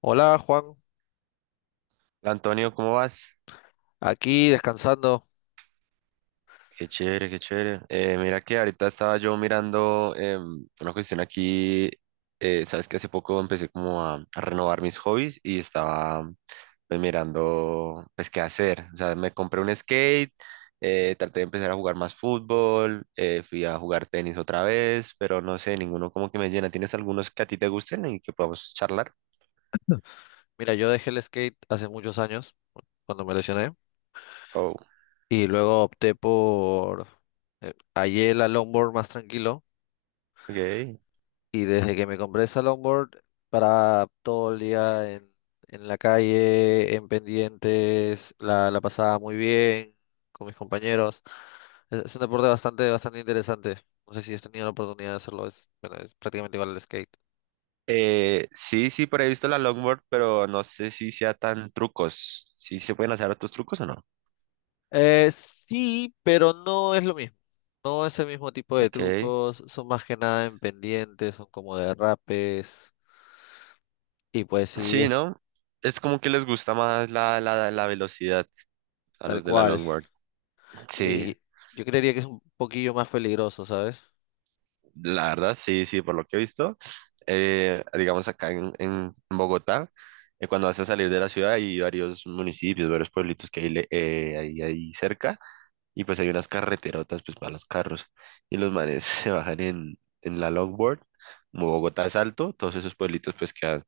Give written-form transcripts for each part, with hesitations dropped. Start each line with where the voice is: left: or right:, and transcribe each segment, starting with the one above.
left: Hola Juan,
right: Hola, Antonio, ¿cómo vas?
left: aquí descansando.
right: Qué chévere, qué chévere. Mira que ahorita estaba yo mirando una cuestión aquí, sabes que hace poco empecé como a renovar mis hobbies y estaba pues mirando pues qué hacer. O sea, me compré un skate, traté de empezar a jugar más fútbol, fui a jugar tenis otra vez, pero no sé, ninguno como que me llena. ¿Tienes algunos que a ti te gusten y que podamos charlar?
left: Mira, yo dejé el skate hace muchos años, cuando me lesioné,
right: Oh,
left: y luego hallé la longboard más tranquilo,
right: ok.
left: y desde que me compré esa longboard, para todo el día en la calle, en pendientes, la pasaba muy bien con mis compañeros. Es un deporte bastante, bastante interesante. No sé si has tenido la oportunidad de hacerlo, bueno, es prácticamente igual al skate.
right: Sí, sí, por ahí he visto la longboard, pero no sé si sea tan trucos. ¿Sí se pueden hacer otros trucos o no?
left: Sí, pero no es lo mismo. No es el mismo tipo de
right: Ok.
left: trucos, son más que nada en pendientes, son como derrapes, y pues sí,
right: Sí,
left: es
right: ¿no? Es como que les gusta más la velocidad a
left: tal
right: los de la
left: cual.
right: longboard. Sí,
left: Y yo creería que es un poquillo más peligroso, ¿sabes?
right: la verdad, sí, sí, por lo que he visto. Digamos acá en Bogotá. Cuando vas a salir de la ciudad hay varios municipios, varios pueblitos que hay ahí cerca. Y pues hay unas carreterotas pues para los carros y los manes se bajan en la longboard. Como Bogotá es alto, todos esos pueblitos pues quedan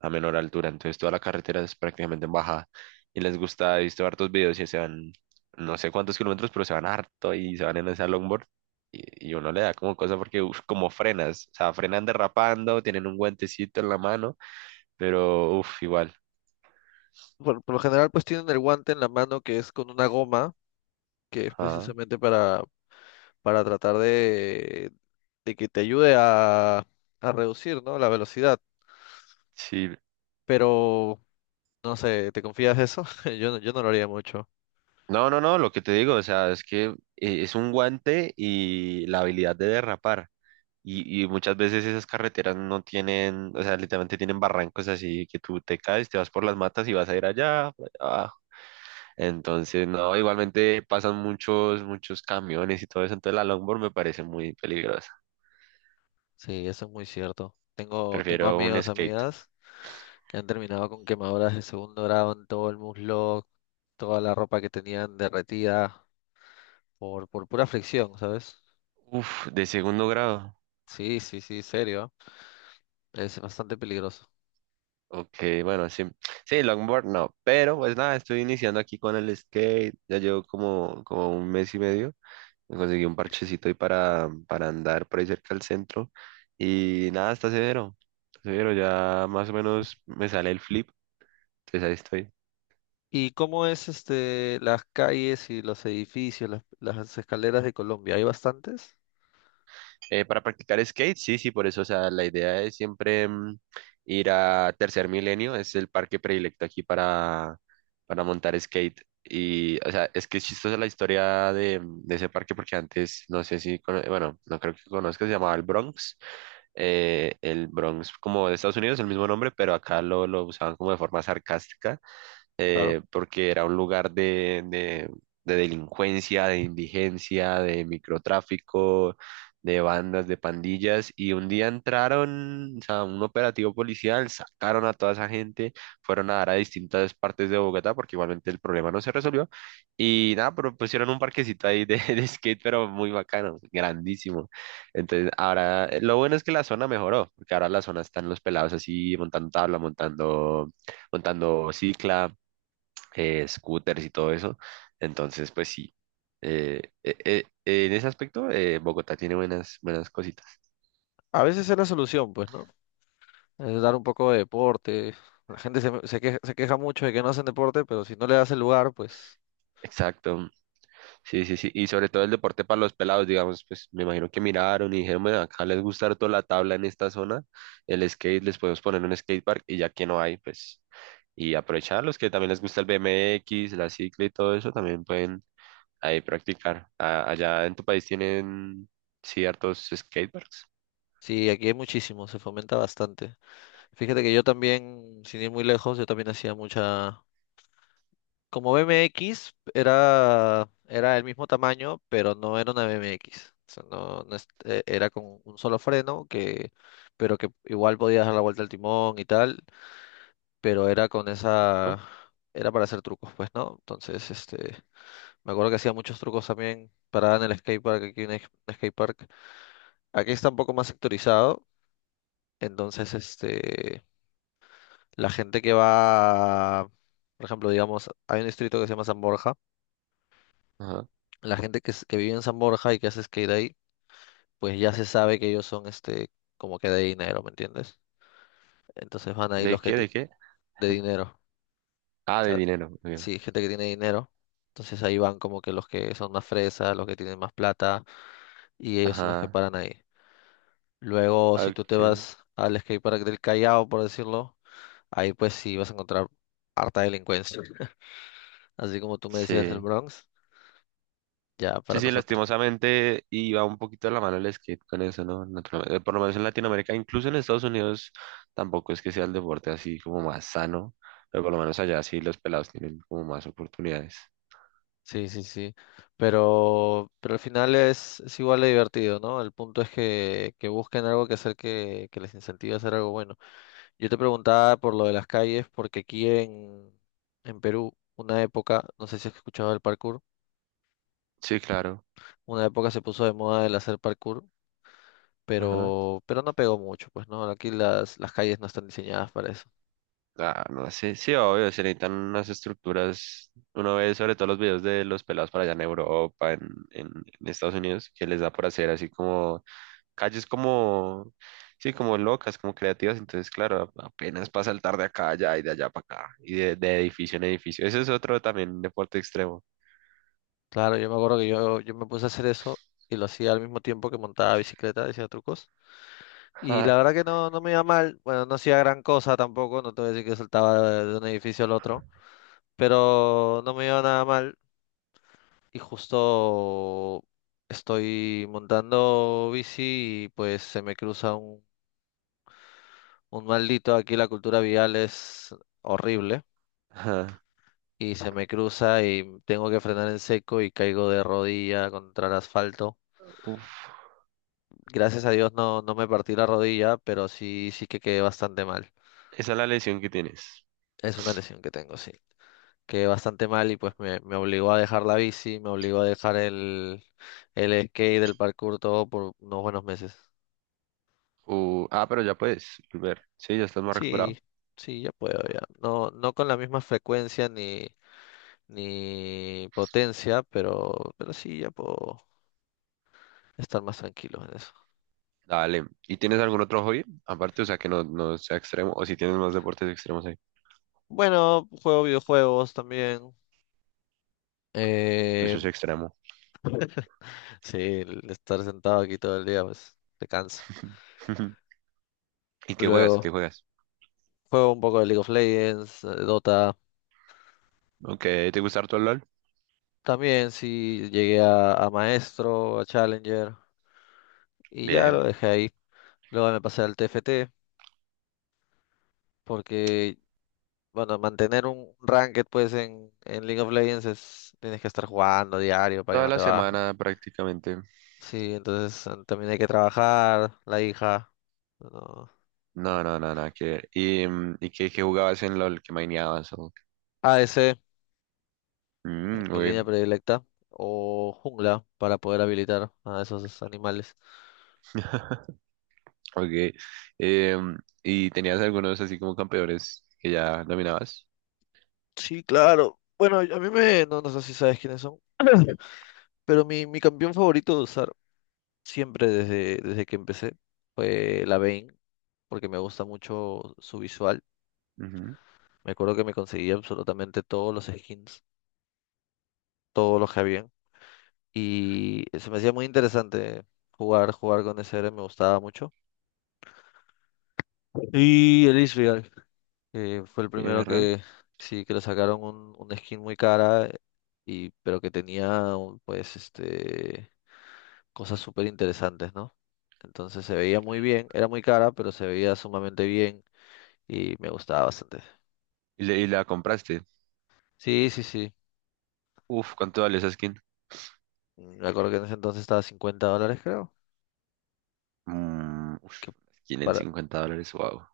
right: a menor altura, entonces toda la carretera es prácticamente en bajada y les gusta. He visto hartos videos y se van no sé cuántos kilómetros, pero se van harto y se van en esa longboard. Y uno le da como cosa porque uf, como frenas, o sea, frenan derrapando, tienen un guantecito en la mano, pero uff, igual.
left: Por lo general, pues tienen el guante en la mano que es con una goma, que es
right: Ajá.
left: precisamente para tratar de que te ayude a reducir, ¿no?, la velocidad.
right: Sí.
left: Pero no sé, ¿te confías de eso? Yo no lo haría mucho.
right: No, no, no, lo que te digo, o sea, es que es un guante y la habilidad de derrapar. Y muchas veces esas carreteras no tienen, o sea, literalmente tienen barrancos así que tú te caes, te vas por las matas y vas a ir allá, por allá abajo. Entonces, no, igualmente pasan muchos, muchos camiones y todo eso, entonces la longboard me parece muy peligrosa.
left: Sí, eso es muy cierto. Tengo
right: Prefiero un
left: amigos,
right: skate.
left: amigas que han terminado con quemaduras de segundo grado en todo el muslo, toda la ropa que tenían derretida por pura fricción, ¿sabes?
right: Uf, de segundo grado.
left: Sí, sí, sí, serio. ¿Eh? Es bastante peligroso.
right: Ok, bueno, sí. Sí, longboard no, pero pues nada, estoy iniciando aquí con el skate, ya llevo como un mes y medio. Me conseguí un parchecito ahí para andar por ahí cerca del centro. Y nada, está severo. Está severo, ya más o menos me sale el flip. Entonces ahí estoy.
left: ¿Y cómo es las calles y los edificios, las escaleras de Colombia? ¿Hay bastantes?
right: Para practicar skate, sí, sí, por eso, o sea, la idea es siempre ir a Tercer Milenio, es el parque predilecto aquí para montar skate. Y, o sea, es que es chistosa la historia de ese parque porque antes, no sé si, cono- bueno, no creo que conozcas, se llamaba el Bronx, el Bronx como de Estados Unidos, el mismo nombre, pero acá lo usaban como de forma sarcástica,
left: Claro.
right: porque era un lugar de delincuencia, de indigencia, de microtráfico, de bandas, de pandillas. Y un día entraron, o sea, un operativo policial, sacaron a toda esa gente, fueron a dar a distintas partes de Bogotá, porque igualmente el problema no se resolvió. Y nada, pero pusieron un parquecito ahí de de skate, pero muy bacano, grandísimo. Entonces, ahora, lo bueno es que la zona mejoró, porque ahora la zona están los pelados así, montando tabla, montando, montando cicla, scooters y todo eso. Entonces, pues sí, eh, eh, en ese aspecto Bogotá tiene buenas, buenas cositas.
left: A veces es la solución, pues, ¿no? Es dar un poco de deporte. La gente se queja mucho de que no hacen deporte, pero si no le das el lugar, pues
right: Exacto, sí, sí, sí. Y sobre todo el deporte para los pelados, digamos, pues me imagino que miraron y dijeron: "Bueno, acá les gusta harto la tabla en esta zona, el skate, les podemos poner un skatepark y ya que no hay, pues, y aprovechar los que también les gusta el BMX, la cicla y todo eso, también pueden ahí practicar". Allá en tu país tienen ciertos skateparks.
left: sí, aquí hay muchísimo, se fomenta bastante. Fíjate que yo también, sin ir muy lejos, yo también hacía mucha... Como BMX era el mismo tamaño, pero no era una BMX. O sea, no, no era con un solo freno, pero que igual podías dar la vuelta al timón y tal, pero era con
right: Ajá,
left: esa... Era para hacer trucos, pues, ¿no? Entonces, me acuerdo que hacía muchos trucos también parada en el skatepark, aquí en el skatepark. Aquí está un poco más sectorizado, entonces, la gente que va, por ejemplo, digamos, hay un distrito que se llama San Borja.
right: ajá.
left: La gente que vive en San Borja y que hace skate ahí, pues ya se sabe que ellos son, como que de dinero, ¿me entiendes? Entonces van ahí
right: ¿De
left: los que
right: qué? ¿De
left: ti-
right: qué?
left: de dinero. O
right: Ah, de
left: sea,
right: dinero, muy bien.
left: sí, gente que tiene dinero. Entonces ahí van como que los que son más fresas, los que tienen más plata, y ellos son los que
right: Ajá,
left: paran ahí. Luego, si tú te
right: ok,
left: vas al skatepark del Callao, por decirlo, ahí pues sí vas a encontrar harta delincuencia. Así como tú me decías el
right: sí.
left: Bronx, ya
right: Sí,
left: para
right: sí,
left: nosotros.
right: lastimosamente iba un poquito de la mano el skate con eso, ¿no? Naturalmente, por lo menos en Latinoamérica, incluso en Estados Unidos, tampoco es que sea el deporte así como más sano, pero por lo menos allá sí los pelados tienen como más oportunidades.
left: Sí, sí, sí. Pero al final es igual de divertido, ¿no? El punto es que busquen algo que hacer que les incentive a hacer algo bueno. Yo te preguntaba por lo de las calles, porque aquí en Perú, una época, no sé si has escuchado del parkour,
right: Sí, claro.
left: una época se puso de moda el hacer parkour,
right: Ajá.
left: pero no pegó mucho, pues, ¿no? Aquí las calles no están diseñadas para eso.
right: Ah, no sé, sí, obvio, se necesitan unas estructuras. Uno ve sobre todo los videos de los pelados para allá en Europa, en en Estados Unidos, que les da por hacer así como calles como, sí, como locas, como creativas. Entonces, claro, apenas para saltar de acá a allá y de allá para acá, y de edificio en edificio. Ese es otro también deporte extremo.
left: Claro, yo me acuerdo que yo me puse a hacer eso y lo hacía al mismo tiempo que montaba bicicleta, decía trucos. Y
right: Ja,
left: la verdad que no, no me iba mal. Bueno, no hacía gran cosa tampoco. No te voy a decir que saltaba de un edificio al otro. Pero no me iba nada mal. Y justo estoy montando bici y pues se me cruza un maldito. Aquí la cultura vial es horrible.
right: ja.
left: Y se me cruza y tengo que frenar en seco y caigo de rodilla contra el asfalto.
right: Uf,
left: Gracias a Dios no, no me partí la rodilla, pero sí, sí que quedé bastante mal.
right: esa es la lesión que tienes.
left: Es una lesión que tengo, sí, que bastante mal, y pues me obligó a dejar la bici, me obligó a dejar el skate, el parkour, todo por unos buenos meses.
right: Ah, pero ya puedes volver. Sí, ya estás más
left: Sí,
right: recuperado.
left: sí, ya puedo, ya. No, no con la misma frecuencia ni, ni potencia, pero sí, ya puedo estar más tranquilo en eso.
right: Dale. ¿Y tienes algún otro hobby? Aparte, o sea, que no, no sea extremo, o si tienes más deportes extremos ahí.
left: Bueno, juego videojuegos también.
right: Eso
left: Eh,
right: es extremo.
left: sí, el estar sentado aquí todo el día, pues te cansa.
right: ¿Y qué juegas? ¿Qué
left: Luego,
right: juegas?
left: juego un poco de League of Legends, Dota.
right: Ok, ¿te gusta harto el LOL?
left: También sí llegué a maestro, a Challenger, y ya lo
right: Bien.
left: dejé ahí. Luego me pasé al TFT porque, bueno, mantener un ranked pues en League of Legends, tienes que estar jugando diario para que
right: Toda
left: no
right: la
left: te bajen.
right: semana prácticamente.
left: Sí, entonces también hay que trabajar, la hija, no.
right: No, no, no, nada que ver. ¿Y qué jugabas en LOL? ¿Qué maineabas? ¿ Qué?
left: ADC, mi
right: Ok.
left: línea predilecta, o jungla para poder habilitar a esos animales.
right: Ok. Em, ¿Y tenías algunos así como campeones que ya dominabas?
left: Sí, claro. Bueno, no, no sé si sabes quiénes son, pero mi campeón favorito de usar siempre desde que empecé fue la Vane, porque me gusta mucho su visual.
right: Ujú.
left: Me acuerdo que me conseguía absolutamente todos los skins, todos los que habían, y se me hacía muy interesante jugar con ese héroe, me gustaba mucho. Y el Israel, que fue el
right: Y
left: primero
right: es real.
left: que sí que le sacaron un, skin muy cara, y pero que tenía pues cosas súper interesantes, ¿no? Entonces se veía muy bien, era muy cara, pero se veía sumamente bien y me gustaba bastante.
right: ¿Y la compraste?
left: Sí, sí, sí.
right: Uf, ¿cuánto vale esa skin?
left: Me acuerdo que en ese entonces estaba a $50, creo.
right: Mm, uf,
left: Que
right: skin en
left: para,
right: $50, wow.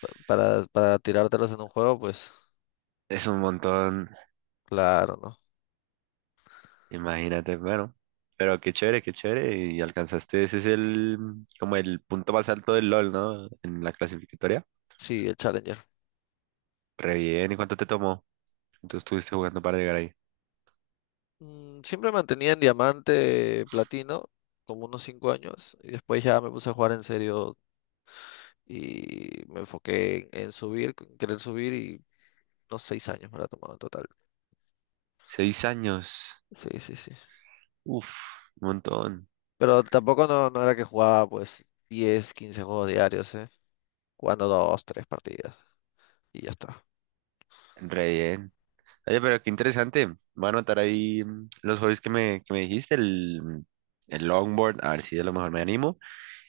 left: pa- para, para tirártelos en un juego, pues
right: Es un montón,
left: claro, ¿no?
right: imagínate, bueno. Pero qué chévere, qué chévere. Y alcanzaste, ese es el, como el punto más alto del LOL, ¿no? En la clasificatoria.
left: Sí, el Challenger.
right: Re bien, ¿y cuánto te tomó? Entonces estuviste jugando para llegar ahí.
left: Siempre mantenía en diamante, platino, como unos 5 años, y después ya me puse a jugar en serio y me enfoqué en subir, en querer subir, y unos 6 años me lo ha tomado en total.
right: 6 años.
left: Sí, sí, sí.
right: Uf, un montón.
left: Pero tampoco no, no era que jugaba pues 10 15 juegos diarios, ¿eh? Jugando 2, 3 partidas y ya está.
right: Re bien. Oye, pero qué interesante. Voy a anotar ahí los hobbies que me dijiste, el longboard, a ver si a lo mejor me animo.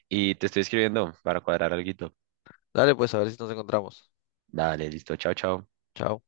right: Y te estoy escribiendo para cuadrar alguito.
left: Dale, pues a ver si nos encontramos.
right: Dale, listo. Chao, chao.
left: Chao.